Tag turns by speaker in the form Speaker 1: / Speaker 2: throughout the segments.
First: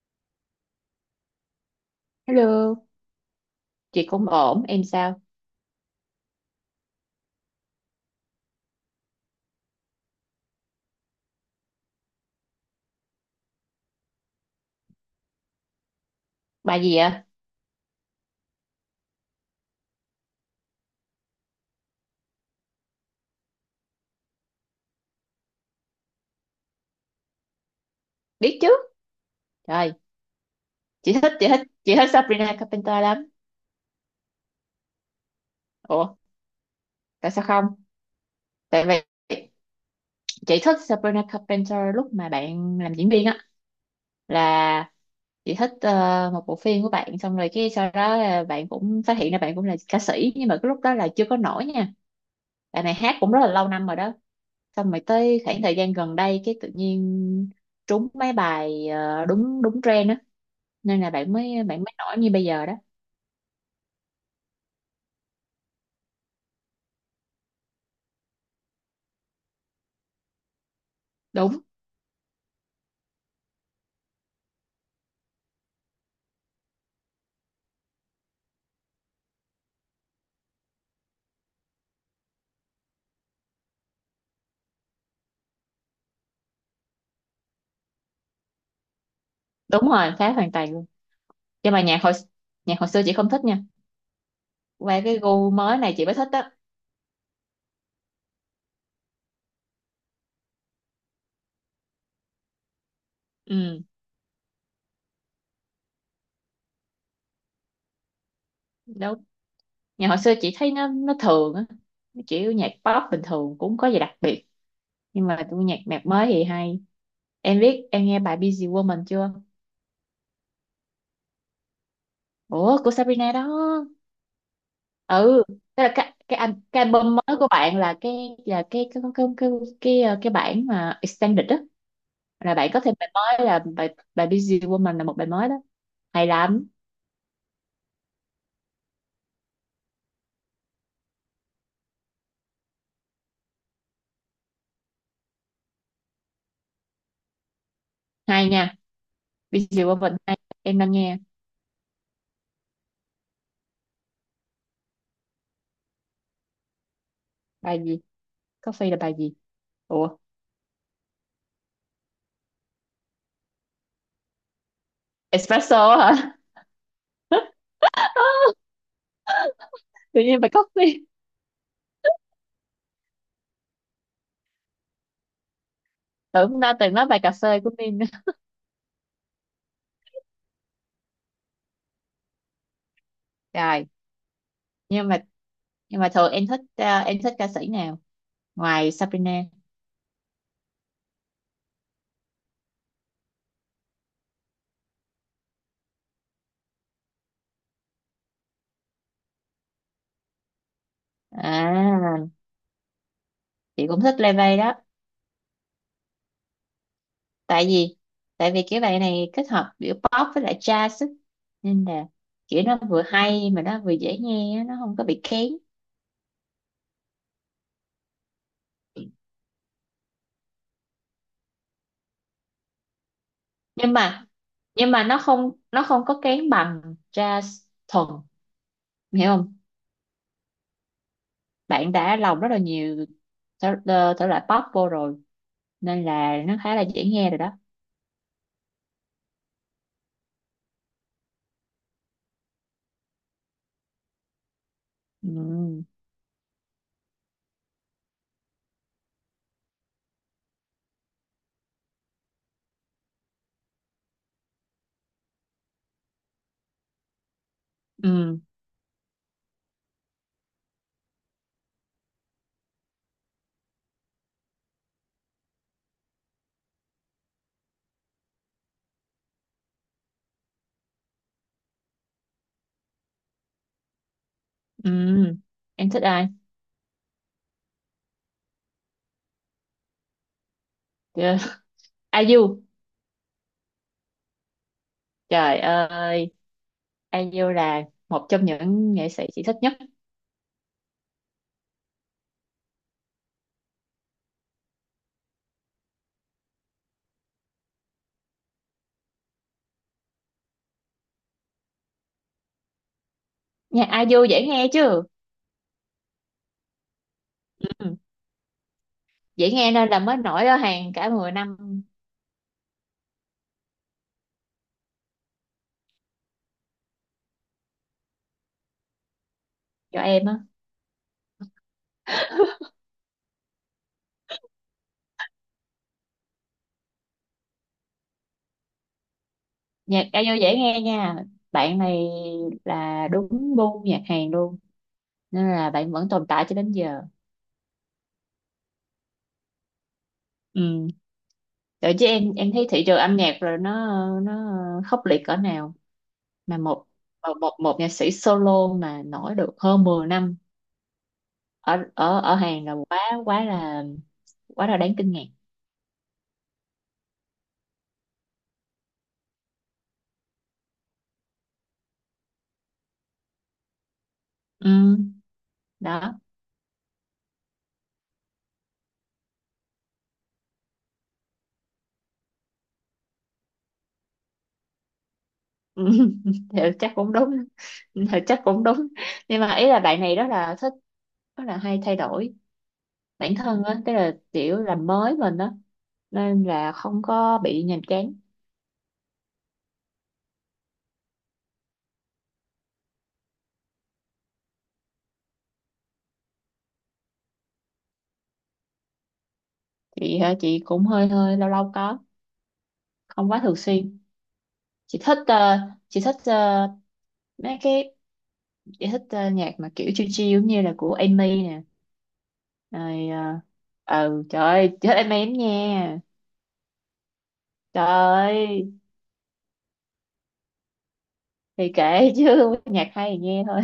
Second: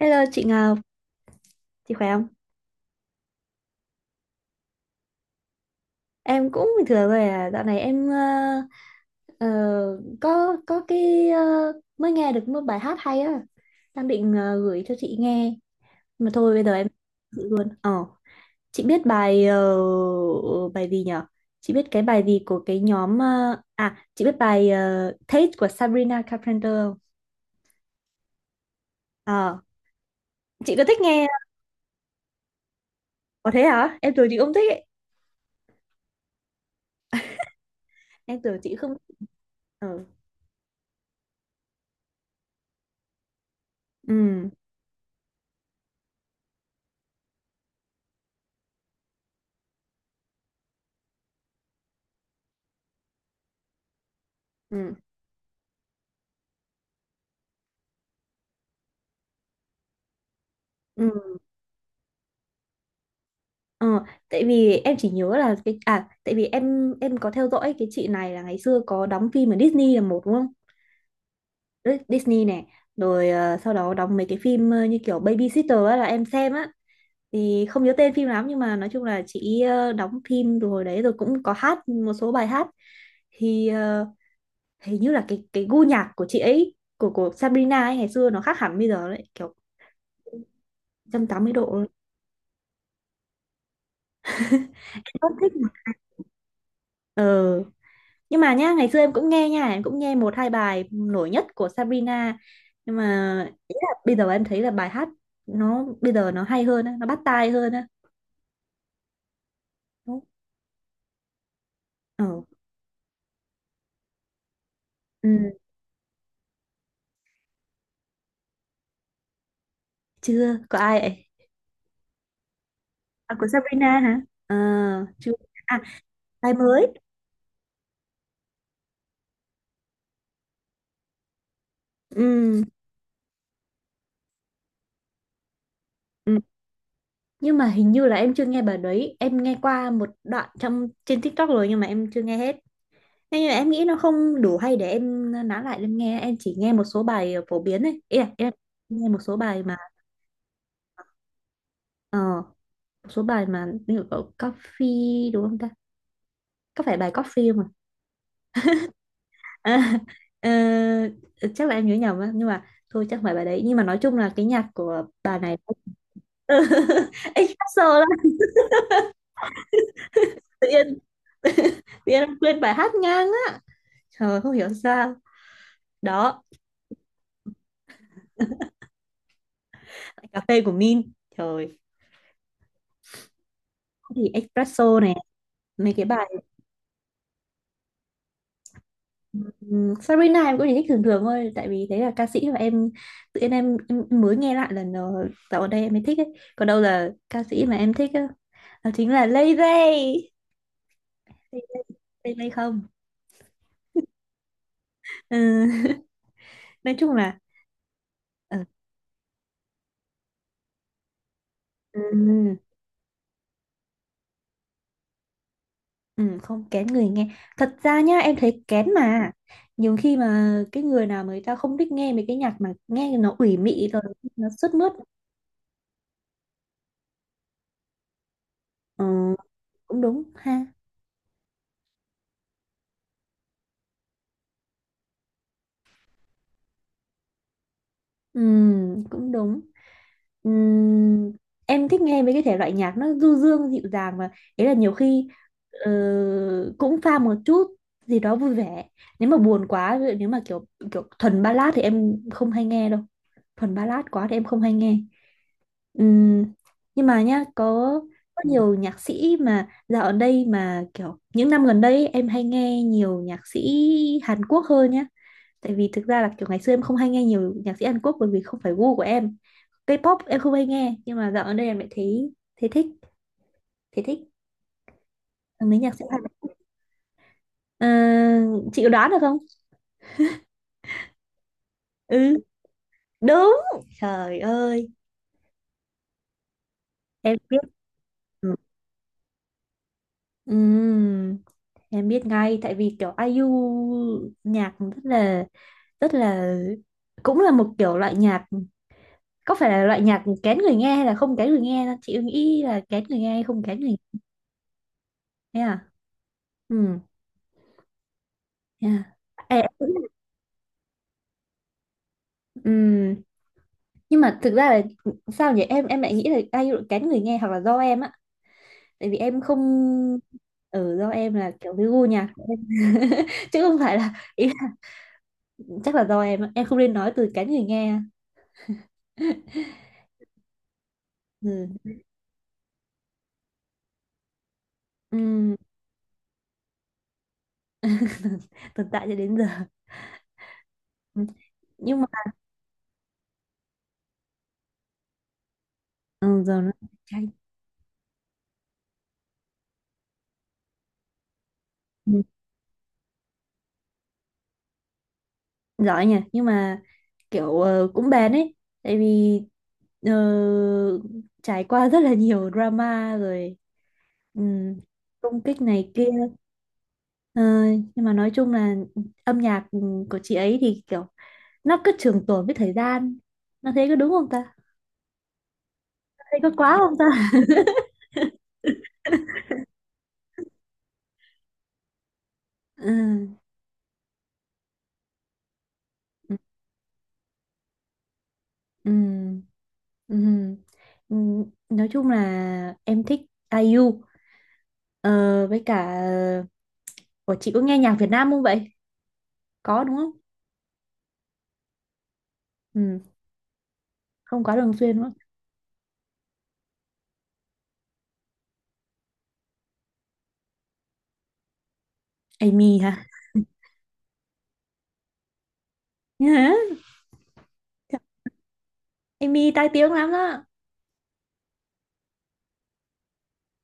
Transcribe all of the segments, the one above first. Speaker 1: Hello chị Ngọc, chị khỏe không?
Speaker 2: Hello, chị cũng ổn, em sao?
Speaker 1: Em cũng bình thường rồi à, dạo này em ờ, có cái mới nghe được một bài hát hay á, đang định gửi cho chị nghe, mà thôi bây giờ
Speaker 2: Bài
Speaker 1: em
Speaker 2: gì ạ?
Speaker 1: chị luôn. Ờ, chị biết bài bài gì nhở? Chị biết cái bài gì của cái nhóm à, chị biết bài Taste của Sabrina Carpenter không?
Speaker 2: Biết chứ?
Speaker 1: Ờ,
Speaker 2: Trời,
Speaker 1: chị có thích nghe?
Speaker 2: chị thích Sabrina Carpenter lắm.
Speaker 1: Có thế hả? Em tưởng chị không thích ấy.
Speaker 2: Ủa, tại sao không?
Speaker 1: Em tưởng chị
Speaker 2: Tại
Speaker 1: không.
Speaker 2: vì
Speaker 1: Ờ,
Speaker 2: chị thích Sabrina Carpenter lúc mà bạn làm diễn viên á,
Speaker 1: ừ,
Speaker 2: là chị thích một bộ phim của bạn, xong rồi cái sau đó là bạn cũng phát hiện ra bạn cũng là ca sĩ, nhưng mà cái lúc đó là chưa có nổi nha. Bạn này hát cũng rất là lâu năm rồi đó. Xong
Speaker 1: ừ,
Speaker 2: rồi tới khoảng thời gian gần đây, cái tự nhiên trúng mấy bài đúng đúng trend á, nên là
Speaker 1: ừ.
Speaker 2: bạn mới nổi như bây giờ đó.
Speaker 1: Ờ, Tại vì em chỉ nhớ là cái à tại vì em có theo dõi cái chị này là ngày xưa có đóng phim ở Disney là một đúng không?
Speaker 2: Đúng
Speaker 1: Đấy, Disney này, rồi sau đó đóng mấy cái phim như kiểu Babysitter á, là em xem á. Thì không nhớ tên phim lắm nhưng mà nói chung là chị đóng phim rồi đấy rồi cũng có hát một số bài hát. Thì hình như là cái gu nhạc của chị ấy của Sabrina ấy ngày xưa nó khác hẳn bây giờ đấy, kiểu
Speaker 2: đúng rồi, khác hoàn toàn luôn,
Speaker 1: 180 độ.
Speaker 2: nhưng mà
Speaker 1: luôn.
Speaker 2: nhạc hồi xưa chị không thích nha, qua
Speaker 1: Em
Speaker 2: cái
Speaker 1: rất
Speaker 2: gu
Speaker 1: thích.
Speaker 2: mới
Speaker 1: mà.
Speaker 2: này chị mới thích á.
Speaker 1: Ờ nhưng mà nhá ngày xưa em cũng nghe nha em cũng nghe 1, 2 bài nổi nhất của Sabrina nhưng mà
Speaker 2: Ừ,
Speaker 1: bây giờ em thấy là bài hát nó bây giờ nó hay hơn á, nó bắt tai hơn á.
Speaker 2: đúng, nhạc hồi
Speaker 1: Đúng.
Speaker 2: xưa chị thấy nó thường á, nó
Speaker 1: Ờ.
Speaker 2: kiểu nhạc pop bình thường cũng có gì đặc biệt, nhưng
Speaker 1: Ừ,
Speaker 2: mà tôi nhạc nhạc mới thì hay. Em biết em nghe bài Busy Woman chưa?
Speaker 1: chưa có ai ấy.
Speaker 2: Ủa, của Sabrina
Speaker 1: À,
Speaker 2: đó.
Speaker 1: của Sabrina hả? Ờ, chưa.
Speaker 2: Ừ,
Speaker 1: À,
Speaker 2: tức là
Speaker 1: bài
Speaker 2: cái
Speaker 1: mới.
Speaker 2: album mới của bạn là là cái cái cái cái cái, cái bản mà extended đó, là
Speaker 1: Ừ,
Speaker 2: bạn có thêm bài mới, là bài bài Busy Woman, là một bài mới đó, hay
Speaker 1: ừ.
Speaker 2: lắm,
Speaker 1: Nhưng mà hình như là em chưa nghe bài đấy, em nghe qua một đoạn trong trên TikTok rồi nhưng mà em chưa nghe hết. Thế nhưng mà em nghĩ nó không đủ hay để em nói lại em nghe, em chỉ nghe một số bài phổ biến ấy, ý là, ý
Speaker 2: hay
Speaker 1: là
Speaker 2: nha.
Speaker 1: nghe một số bài
Speaker 2: Bây
Speaker 1: mà
Speaker 2: giờ qua vịnh hay em đang nghe
Speaker 1: ờ, một số bài mà như kiểu coffee đúng không ta, có phải bài coffee không?
Speaker 2: bài gì? Coffee là bài gì?
Speaker 1: À?
Speaker 2: Ủa,
Speaker 1: Ờ, Chắc là em nhớ nhầm á nhưng mà thôi chắc không phải bài đấy, nhưng mà nói chung là cái nhạc của bà này
Speaker 2: espresso hả?
Speaker 1: anh hát solo lắm.
Speaker 2: Tự nhiên bài
Speaker 1: tự nhiên
Speaker 2: coffee.
Speaker 1: tự nhiên em quên bài hát ngang á, trời không hiểu sao. Đó.
Speaker 2: Tưởng đã từng nói bài cà phê của mình.
Speaker 1: Cà phê của Min. Trời.
Speaker 2: Rồi,
Speaker 1: Thì espresso
Speaker 2: nhưng
Speaker 1: này,
Speaker 2: mà
Speaker 1: mấy
Speaker 2: nhưng
Speaker 1: cái
Speaker 2: mà
Speaker 1: bài.
Speaker 2: thường em thích, à, em thích ca sĩ nào ngoài Sabrina?
Speaker 1: Sabrina em cũng chỉ thích thường thường thôi, tại vì đấy là ca sĩ mà em tự nhiên em mới nghe lại lần dạo gần đây em mới thích ấy. Còn đâu là ca sĩ mà em thích á, đó chính là Lay Ray. Lay Ray,
Speaker 2: À,
Speaker 1: Lay Ray không?
Speaker 2: chị cũng thích Lê Vây đó.
Speaker 1: Ừ. Nói chung là
Speaker 2: Tại vì tại vì
Speaker 1: ừ.
Speaker 2: cái bài này kết hợp giữa pop với lại jazz á. Nên
Speaker 1: Ừ.
Speaker 2: là kiểu nó vừa hay mà nó vừa dễ nghe á, nó không có bị kén.
Speaker 1: Ừ. Không kén người nghe. Thật ra nhá em thấy kén mà, nhiều khi mà cái người nào mà người ta không thích nghe mấy cái nhạc mà nghe nó ủy mị
Speaker 2: Nhưng
Speaker 1: rồi
Speaker 2: mà
Speaker 1: nó sướt
Speaker 2: nhưng
Speaker 1: mướt.
Speaker 2: mà nó không có kén bằng jazz thuần, em hiểu
Speaker 1: Ừ.
Speaker 2: không?
Speaker 1: Cũng đúng ha.
Speaker 2: Bạn đã lồng rất là nhiều thể loại pop vô rồi, nên là nó khá là dễ nghe rồi đó.
Speaker 1: Ừ. Cũng đúng. Ừm, em thích nghe mấy cái thể loại nhạc nó du dương dịu dàng mà, ấy là nhiều khi
Speaker 2: Ừ,
Speaker 1: ờ, cũng pha một chút gì đó vui vẻ. Nếu mà buồn quá, ví dụ nếu mà kiểu kiểu thuần ballad thì em không hay nghe đâu, thuần ballad quá thì em không hay nghe. Ừm, nhưng mà nhá có
Speaker 2: ừ,
Speaker 1: có nhiều nhạc sĩ mà dạo ở đây mà kiểu những năm gần đây ấy, em hay nghe nhiều nhạc sĩ Hàn Quốc hơn nhá, tại vì thực ra là kiểu ngày xưa em không hay nghe nhiều nhạc sĩ Hàn Quốc bởi vì không phải gu của em, K-pop em không hay nghe, nhưng mà dạo gần đây em lại thấy thấy thích, thấy thích
Speaker 2: ừ.
Speaker 1: mấy
Speaker 2: Em
Speaker 1: nhạc
Speaker 2: thích
Speaker 1: sĩ Hàn.
Speaker 2: ai?
Speaker 1: Ờ, chị có đoán được không?
Speaker 2: Chưa.
Speaker 1: Ừ,
Speaker 2: IU.
Speaker 1: đúng, trời ơi
Speaker 2: Trời ơi,
Speaker 1: em
Speaker 2: IU
Speaker 1: biết.
Speaker 2: là một trong
Speaker 1: Ừ.
Speaker 2: những nghệ sĩ chị thích nhất.
Speaker 1: Ừm, em biết ngay tại vì kiểu ai IU nhạc rất là cũng là một kiểu loại nhạc, có phải là loại nhạc kén người nghe hay là không kén người nghe đâu? Chị nghĩ là kén người nghe hay không kén
Speaker 2: Nhạc
Speaker 1: người
Speaker 2: IU dễ nghe chứ.
Speaker 1: nghe à? Ừ.
Speaker 2: Ừ,
Speaker 1: Yeah.
Speaker 2: dễ
Speaker 1: Ê,
Speaker 2: nghe nên là mới nổi ở hàng cả 10 năm.
Speaker 1: ừm, nhưng mà thực ra là sao nhỉ, em lại nghĩ là IU kén người nghe hoặc là do em á, tại vì em không
Speaker 2: Cho em á,
Speaker 1: ở do em là kiểu cái gu nhạc, chứ không phải là ý là chắc là do em á. Em không nên nói từ kén người nghe.
Speaker 2: nhạc IU dễ nghe nha, bạn
Speaker 1: Ừ.
Speaker 2: này là đúng gu nhạc Hàn luôn, nên
Speaker 1: ừm,
Speaker 2: là bạn vẫn tồn tại cho đến giờ.
Speaker 1: tồn tại cho đến giờ.
Speaker 2: Ừ.
Speaker 1: Ừ,
Speaker 2: Vậy
Speaker 1: nhưng
Speaker 2: chứ
Speaker 1: mà
Speaker 2: em thấy thị trường âm nhạc rồi nó khốc liệt cỡ nào,
Speaker 1: ừ,
Speaker 2: mà
Speaker 1: giờ nó
Speaker 2: một
Speaker 1: chanh
Speaker 2: một một nhạc sĩ solo mà nổi được hơn 10 năm ở ở ở Hàn là quá quá là quá là đáng kinh ngạc.
Speaker 1: giỏi nha, nhưng mà kiểu cũng bền ấy, tại vì ờ, trải qua rất là nhiều drama rồi, ừm,
Speaker 2: Ừ,
Speaker 1: công kích này kia.
Speaker 2: đó.
Speaker 1: Ờ, nhưng mà nói chung là âm nhạc của chị ấy thì kiểu nó cứ trường tồn với thời gian. Nó thấy có đúng không ta?
Speaker 2: Ừ,
Speaker 1: Nó thấy có
Speaker 2: thì
Speaker 1: quá
Speaker 2: chắc
Speaker 1: không
Speaker 2: cũng
Speaker 1: ta?
Speaker 2: đúng. Thì chắc cũng đúng. Nhưng mà ý là bạn này rất là thích, rất là hay thay đổi
Speaker 1: Ừ,
Speaker 2: bản thân á, tức là kiểu làm mới mình á,
Speaker 1: ừ,
Speaker 2: nên là không có bị nhàm chán.
Speaker 1: ừ, ừ. Ừ, nói chung là em thích ai IU ờ, với cả ủa chị có nghe nhạc Việt Nam không vậy, có đúng không?
Speaker 2: Chị hả? Chị cũng hơi hơi lâu lâu có,
Speaker 1: Ừ,
Speaker 2: không quá thường xuyên.
Speaker 1: không quá thường xuyên
Speaker 2: chị
Speaker 1: đúng không?
Speaker 2: thích ờ, chị thích ờ, mấy cái chị thích nhạc mà kiểu chill chill giống như là của Amy nè,
Speaker 1: Amy hả?
Speaker 2: rồi ừ, trời ơi chị thích Amy lắm nha, trời
Speaker 1: Hả?
Speaker 2: ơi,
Speaker 1: Amy tai tiếng lắm đó.
Speaker 2: thì kể chứ, nhạc hay thì nghe thôi.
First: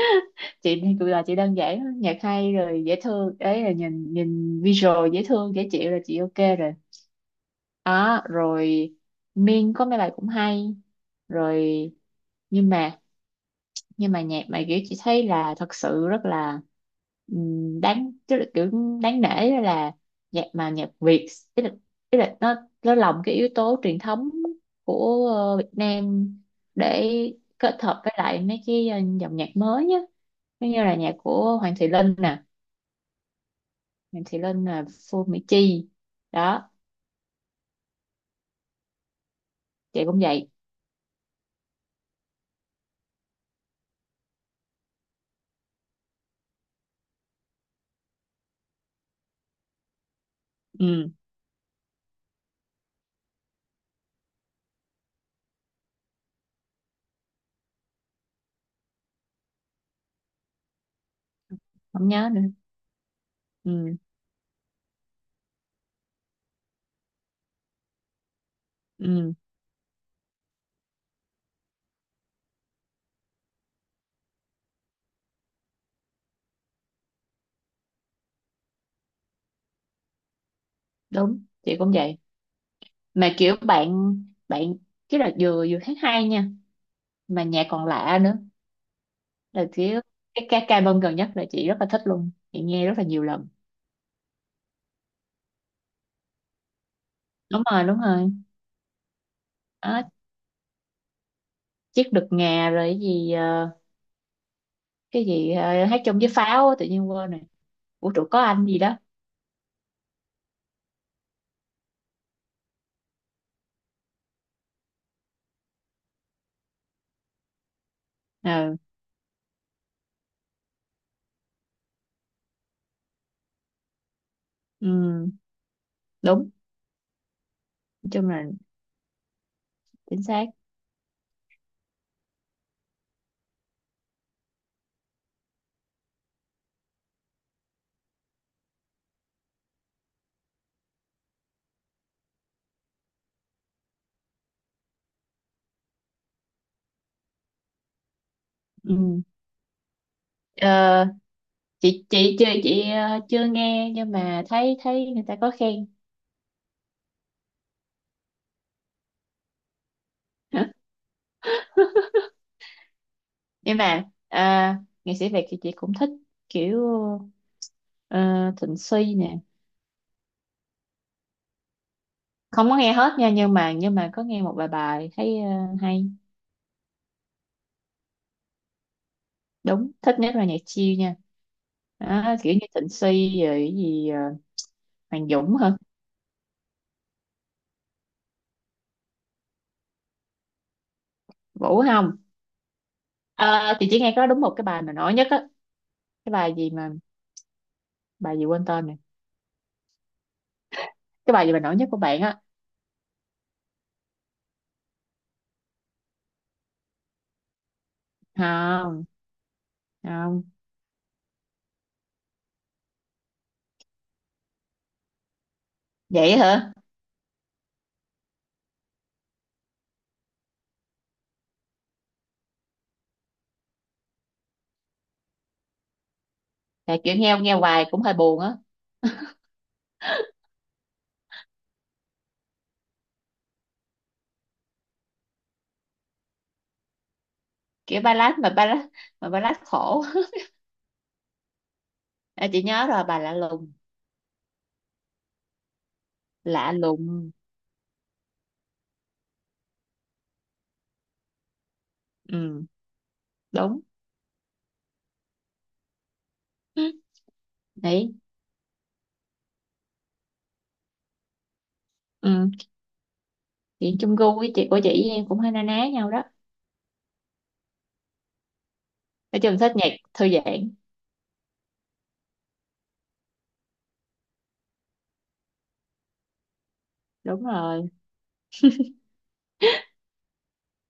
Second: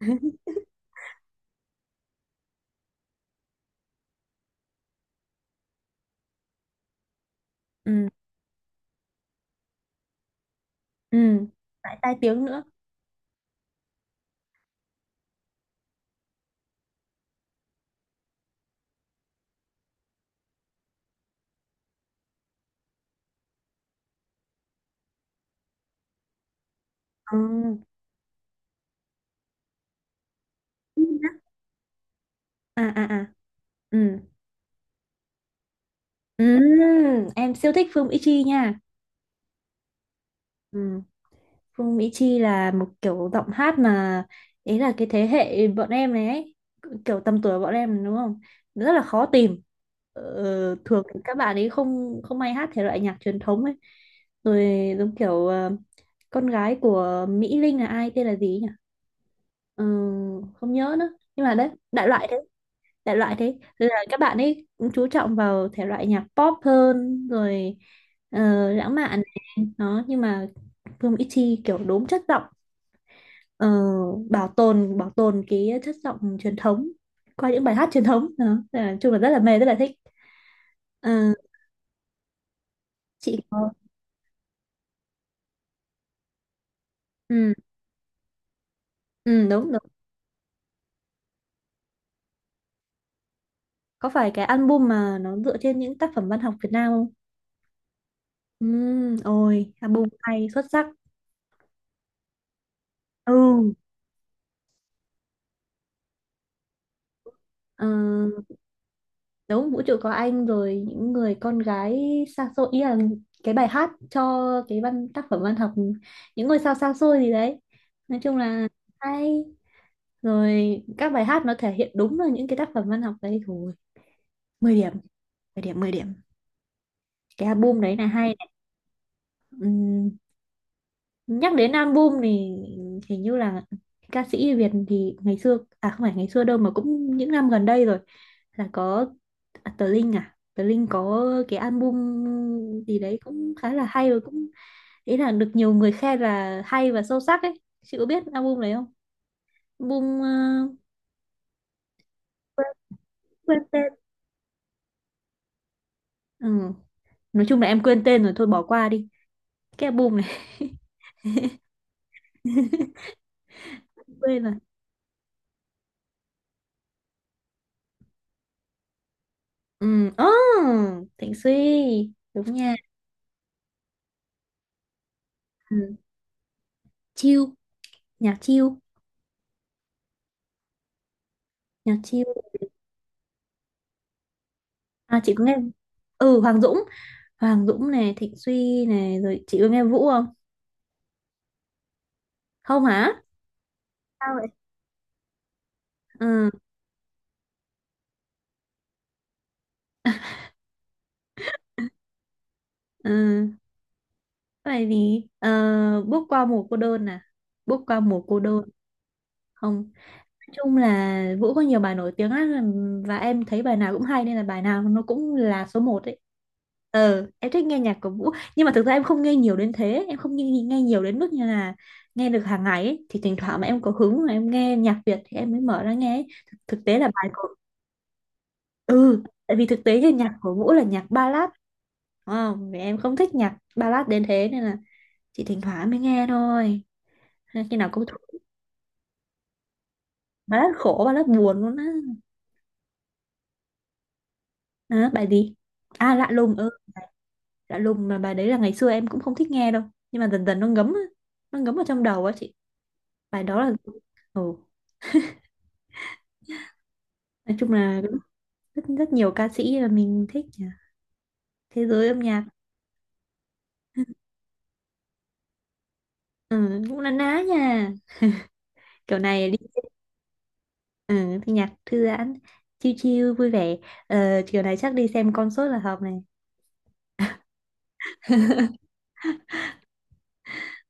Speaker 2: Chị thì cũng là chị đơn giản lắm. Nhạc hay rồi dễ thương đấy, là nhìn nhìn visual dễ thương dễ chịu là chị ok rồi.
Speaker 1: Ừ.
Speaker 2: Đó rồi, Min có mấy bài cũng hay
Speaker 1: Ừ.
Speaker 2: rồi,
Speaker 1: Lại tai tiếng nữa.
Speaker 2: nhưng mà, nhưng mà nhạc mà kiểu chị thấy là thật sự rất là, đáng, tức là kiểu đáng nể đó, là nhạc mà nhạc Việt, tức là, tức là nó lồng cái yếu tố truyền thống của Việt Nam, để
Speaker 1: Ừ.
Speaker 2: kết hợp với lại mấy cái dòng nhạc mới á. Giống như là nhạc của Hoàng Thị Linh nè.
Speaker 1: À à à. Ừ.
Speaker 2: Hoàng Thị Linh là Phương Mỹ Chi
Speaker 1: Ừ.
Speaker 2: đó.
Speaker 1: Em siêu thích phim Ichi nha.
Speaker 2: Chị cũng vậy.
Speaker 1: Ừ. Phương Mỹ Chi là một kiểu giọng hát mà, ý là cái thế hệ bọn em này ấy, kiểu tầm tuổi bọn em đúng không? Rất là khó tìm. Thường
Speaker 2: Ừ,
Speaker 1: thì các bạn ấy không không hay hát thể loại nhạc truyền thống ấy. Rồi giống kiểu con gái của Mỹ Linh là ai tên là gì ấy nhỉ? Ờ, Không nhớ nữa. Nhưng mà đấy, đại
Speaker 2: không
Speaker 1: loại
Speaker 2: nhớ
Speaker 1: thế,
Speaker 2: nữa.
Speaker 1: đại loại thế. Rồi
Speaker 2: Ừ,
Speaker 1: là các bạn ấy cũng chú trọng vào thể loại nhạc pop hơn rồi, lãng mạn
Speaker 2: ừ,
Speaker 1: này. Đó, nhưng mà Vương ít Chi kiểu đốm chất giọng, ờ, bảo tồn cái chất giọng truyền thống qua những bài hát truyền thống. Đó. Nên là nói chung là rất là mê, rất là thích. Ờ,
Speaker 2: đúng. Chị cũng vậy, mà
Speaker 1: chị
Speaker 2: kiểu
Speaker 1: có
Speaker 2: bạn bạn chứ, là vừa vừa hát hay nha, mà
Speaker 1: ừ,
Speaker 2: nhạc còn lạ nữa,
Speaker 1: ừ
Speaker 2: là
Speaker 1: đúng đúng,
Speaker 2: kiểu cái ca bông gần nhất là chị rất là thích luôn, chị nghe rất là nhiều lần.
Speaker 1: có phải cái album mà nó dựa trên những tác phẩm văn học Việt Nam không?
Speaker 2: Đúng rồi, đúng rồi.
Speaker 1: Ừ, ôi album
Speaker 2: Đó,
Speaker 1: hay xuất sắc.
Speaker 2: chiếc đực ngà, rồi cái gì ờ,
Speaker 1: Ừ.
Speaker 2: cái gì ờ, hát chung với pháo á, tự nhiên quên rồi.
Speaker 1: Ờ,
Speaker 2: Vũ trụ có anh gì đó.
Speaker 1: Đúng, vũ trụ có anh rồi những người con gái xa xôi, ý là cái bài hát cho cái văn tác phẩm văn học những ngôi sao xa xôi gì đấy, nói chung là
Speaker 2: Ờ,
Speaker 1: hay, rồi các bài hát nó thể hiện đúng là những cái tác phẩm văn học đấy thôi. Mười điểm,
Speaker 2: ừ,
Speaker 1: 10 điểm, 10 điểm,
Speaker 2: đúng,
Speaker 1: cái album đấy là
Speaker 2: nói chung
Speaker 1: hay
Speaker 2: là
Speaker 1: này. Ừm,
Speaker 2: chính xác.
Speaker 1: Nhắc đến album thì hình như là ca sĩ Việt thì ngày xưa, à không phải ngày xưa đâu mà cũng những năm gần đây rồi, là có à, Tờ Linh, à Tờ Linh có cái album gì đấy cũng khá là hay, rồi cũng ý là được nhiều người khen là hay và sâu sắc ấy, chị có biết album đấy không?
Speaker 2: Ừ.
Speaker 1: Album
Speaker 2: Ờ, chị chưa
Speaker 1: quên
Speaker 2: nghe
Speaker 1: tên.
Speaker 2: nhưng mà thấy thấy người ta có khen.
Speaker 1: Ừ. Nói chung là em quên tên rồi thôi bỏ qua đi cái album này.
Speaker 2: Nhưng mà
Speaker 1: Quên rồi.
Speaker 2: nghệ sĩ Việt thì chị cũng thích kiểu ờ, Thịnh Suy nè,
Speaker 1: Ừ. Oh, Thịnh Suy, đúng
Speaker 2: không
Speaker 1: nha.
Speaker 2: có nghe hết nha, nhưng mà có nghe một vài bài thấy
Speaker 1: Ừ.
Speaker 2: hay.
Speaker 1: Chill, nhạc chill,
Speaker 2: Đúng, thích nhất là nhạc chill nha.
Speaker 1: nhạc chill.
Speaker 2: Đó, kiểu như Thịnh Suy, rồi cái gì,
Speaker 1: À,
Speaker 2: Hoàng
Speaker 1: chị có nghe
Speaker 2: Dũng hả?
Speaker 1: ừ Hoàng Dũng, Hoàng Dũng này Thịnh Suy này, rồi chị có nghe Vũ không?
Speaker 2: Vũ không?
Speaker 1: Không hả?
Speaker 2: Ờ, thì chỉ nghe có
Speaker 1: Sao
Speaker 2: đúng
Speaker 1: vậy?
Speaker 2: một cái bài mà nổi nhất á, cái
Speaker 1: Ừ.
Speaker 2: bài gì mà, bài gì quên tên nè, cái bài gì mà nổi nhất của bạn á.
Speaker 1: Ừ, tại vì bước qua mùa cô đơn à, bước qua mùa cô đơn.
Speaker 2: Không,
Speaker 1: Không,
Speaker 2: không.
Speaker 1: nói chung là Vũ có nhiều bài nổi tiếng lắm, và em thấy bài nào cũng hay nên là bài nào nó cũng là số một ấy.
Speaker 2: Vậy hả?
Speaker 1: Em thích nghe nhạc của Vũ nhưng mà thực ra em không nghe nhiều đến thế, em không nghe nhiều đến mức như là nghe được hàng ngày ấy. Thì thỉnh thoảng mà em có hứng mà em nghe nhạc Việt thì em mới mở ra nghe ấy. Thực
Speaker 2: Là
Speaker 1: tế là
Speaker 2: kiểu
Speaker 1: bài
Speaker 2: nghe nghe hoài cũng hơi buồn á.
Speaker 1: ừ, tại vì thực tế thì nhạc của Vũ là nhạc ballad, đúng không, vì em không thích nhạc ballad đến thế nên là chị thỉnh thoảng mới nghe thôi. Nên khi nào
Speaker 2: Kiểu
Speaker 1: cũng thuộc
Speaker 2: ballad, mà ballad, mà ballad khổ.
Speaker 1: ballad khổ, ballad buồn luôn á.
Speaker 2: À, chị nhớ rồi, bài lạ lùng,
Speaker 1: À, bài gì? À, lạ lùng. Ừ,
Speaker 2: lạ lùng.
Speaker 1: lạ lùng, mà bài đấy là ngày xưa em cũng không thích nghe đâu, nhưng mà dần dần nó ngấm á, nó ngấm vào trong đầu á chị,
Speaker 2: Ừ,
Speaker 1: bài đó là
Speaker 2: đúng
Speaker 1: ừ. Nói chung là
Speaker 2: đấy.
Speaker 1: rất rất nhiều ca sĩ là mình thích nhỉ, thế giới âm nhạc.
Speaker 2: Ừ, chị chung gu với chị của chị em cũng hay na ná nhau đó.
Speaker 1: Ừ, cũng na ná nha, kiểu
Speaker 2: Nói
Speaker 1: này.
Speaker 2: chung thích nhạc thư giãn.
Speaker 1: Ừ, thì nhạc thư giãn, chill chill, vui vẻ. Chiều này chắc đi xem concert là hợp này.
Speaker 2: Đúng rồi,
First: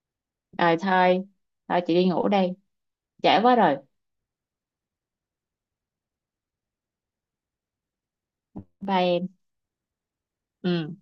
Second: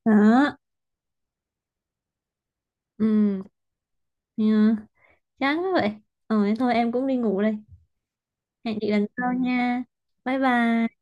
Speaker 1: Đó,
Speaker 2: rồi thôi, thôi chị đi ngủ đây, trễ
Speaker 1: ừ,
Speaker 2: quá rồi.
Speaker 1: yeah. Chán quá vậy. Ừ, thế thôi em cũng đi ngủ đây. Hẹn chị lần
Speaker 2: Bye em.
Speaker 1: sau nha. Bye bye.
Speaker 2: Ừ.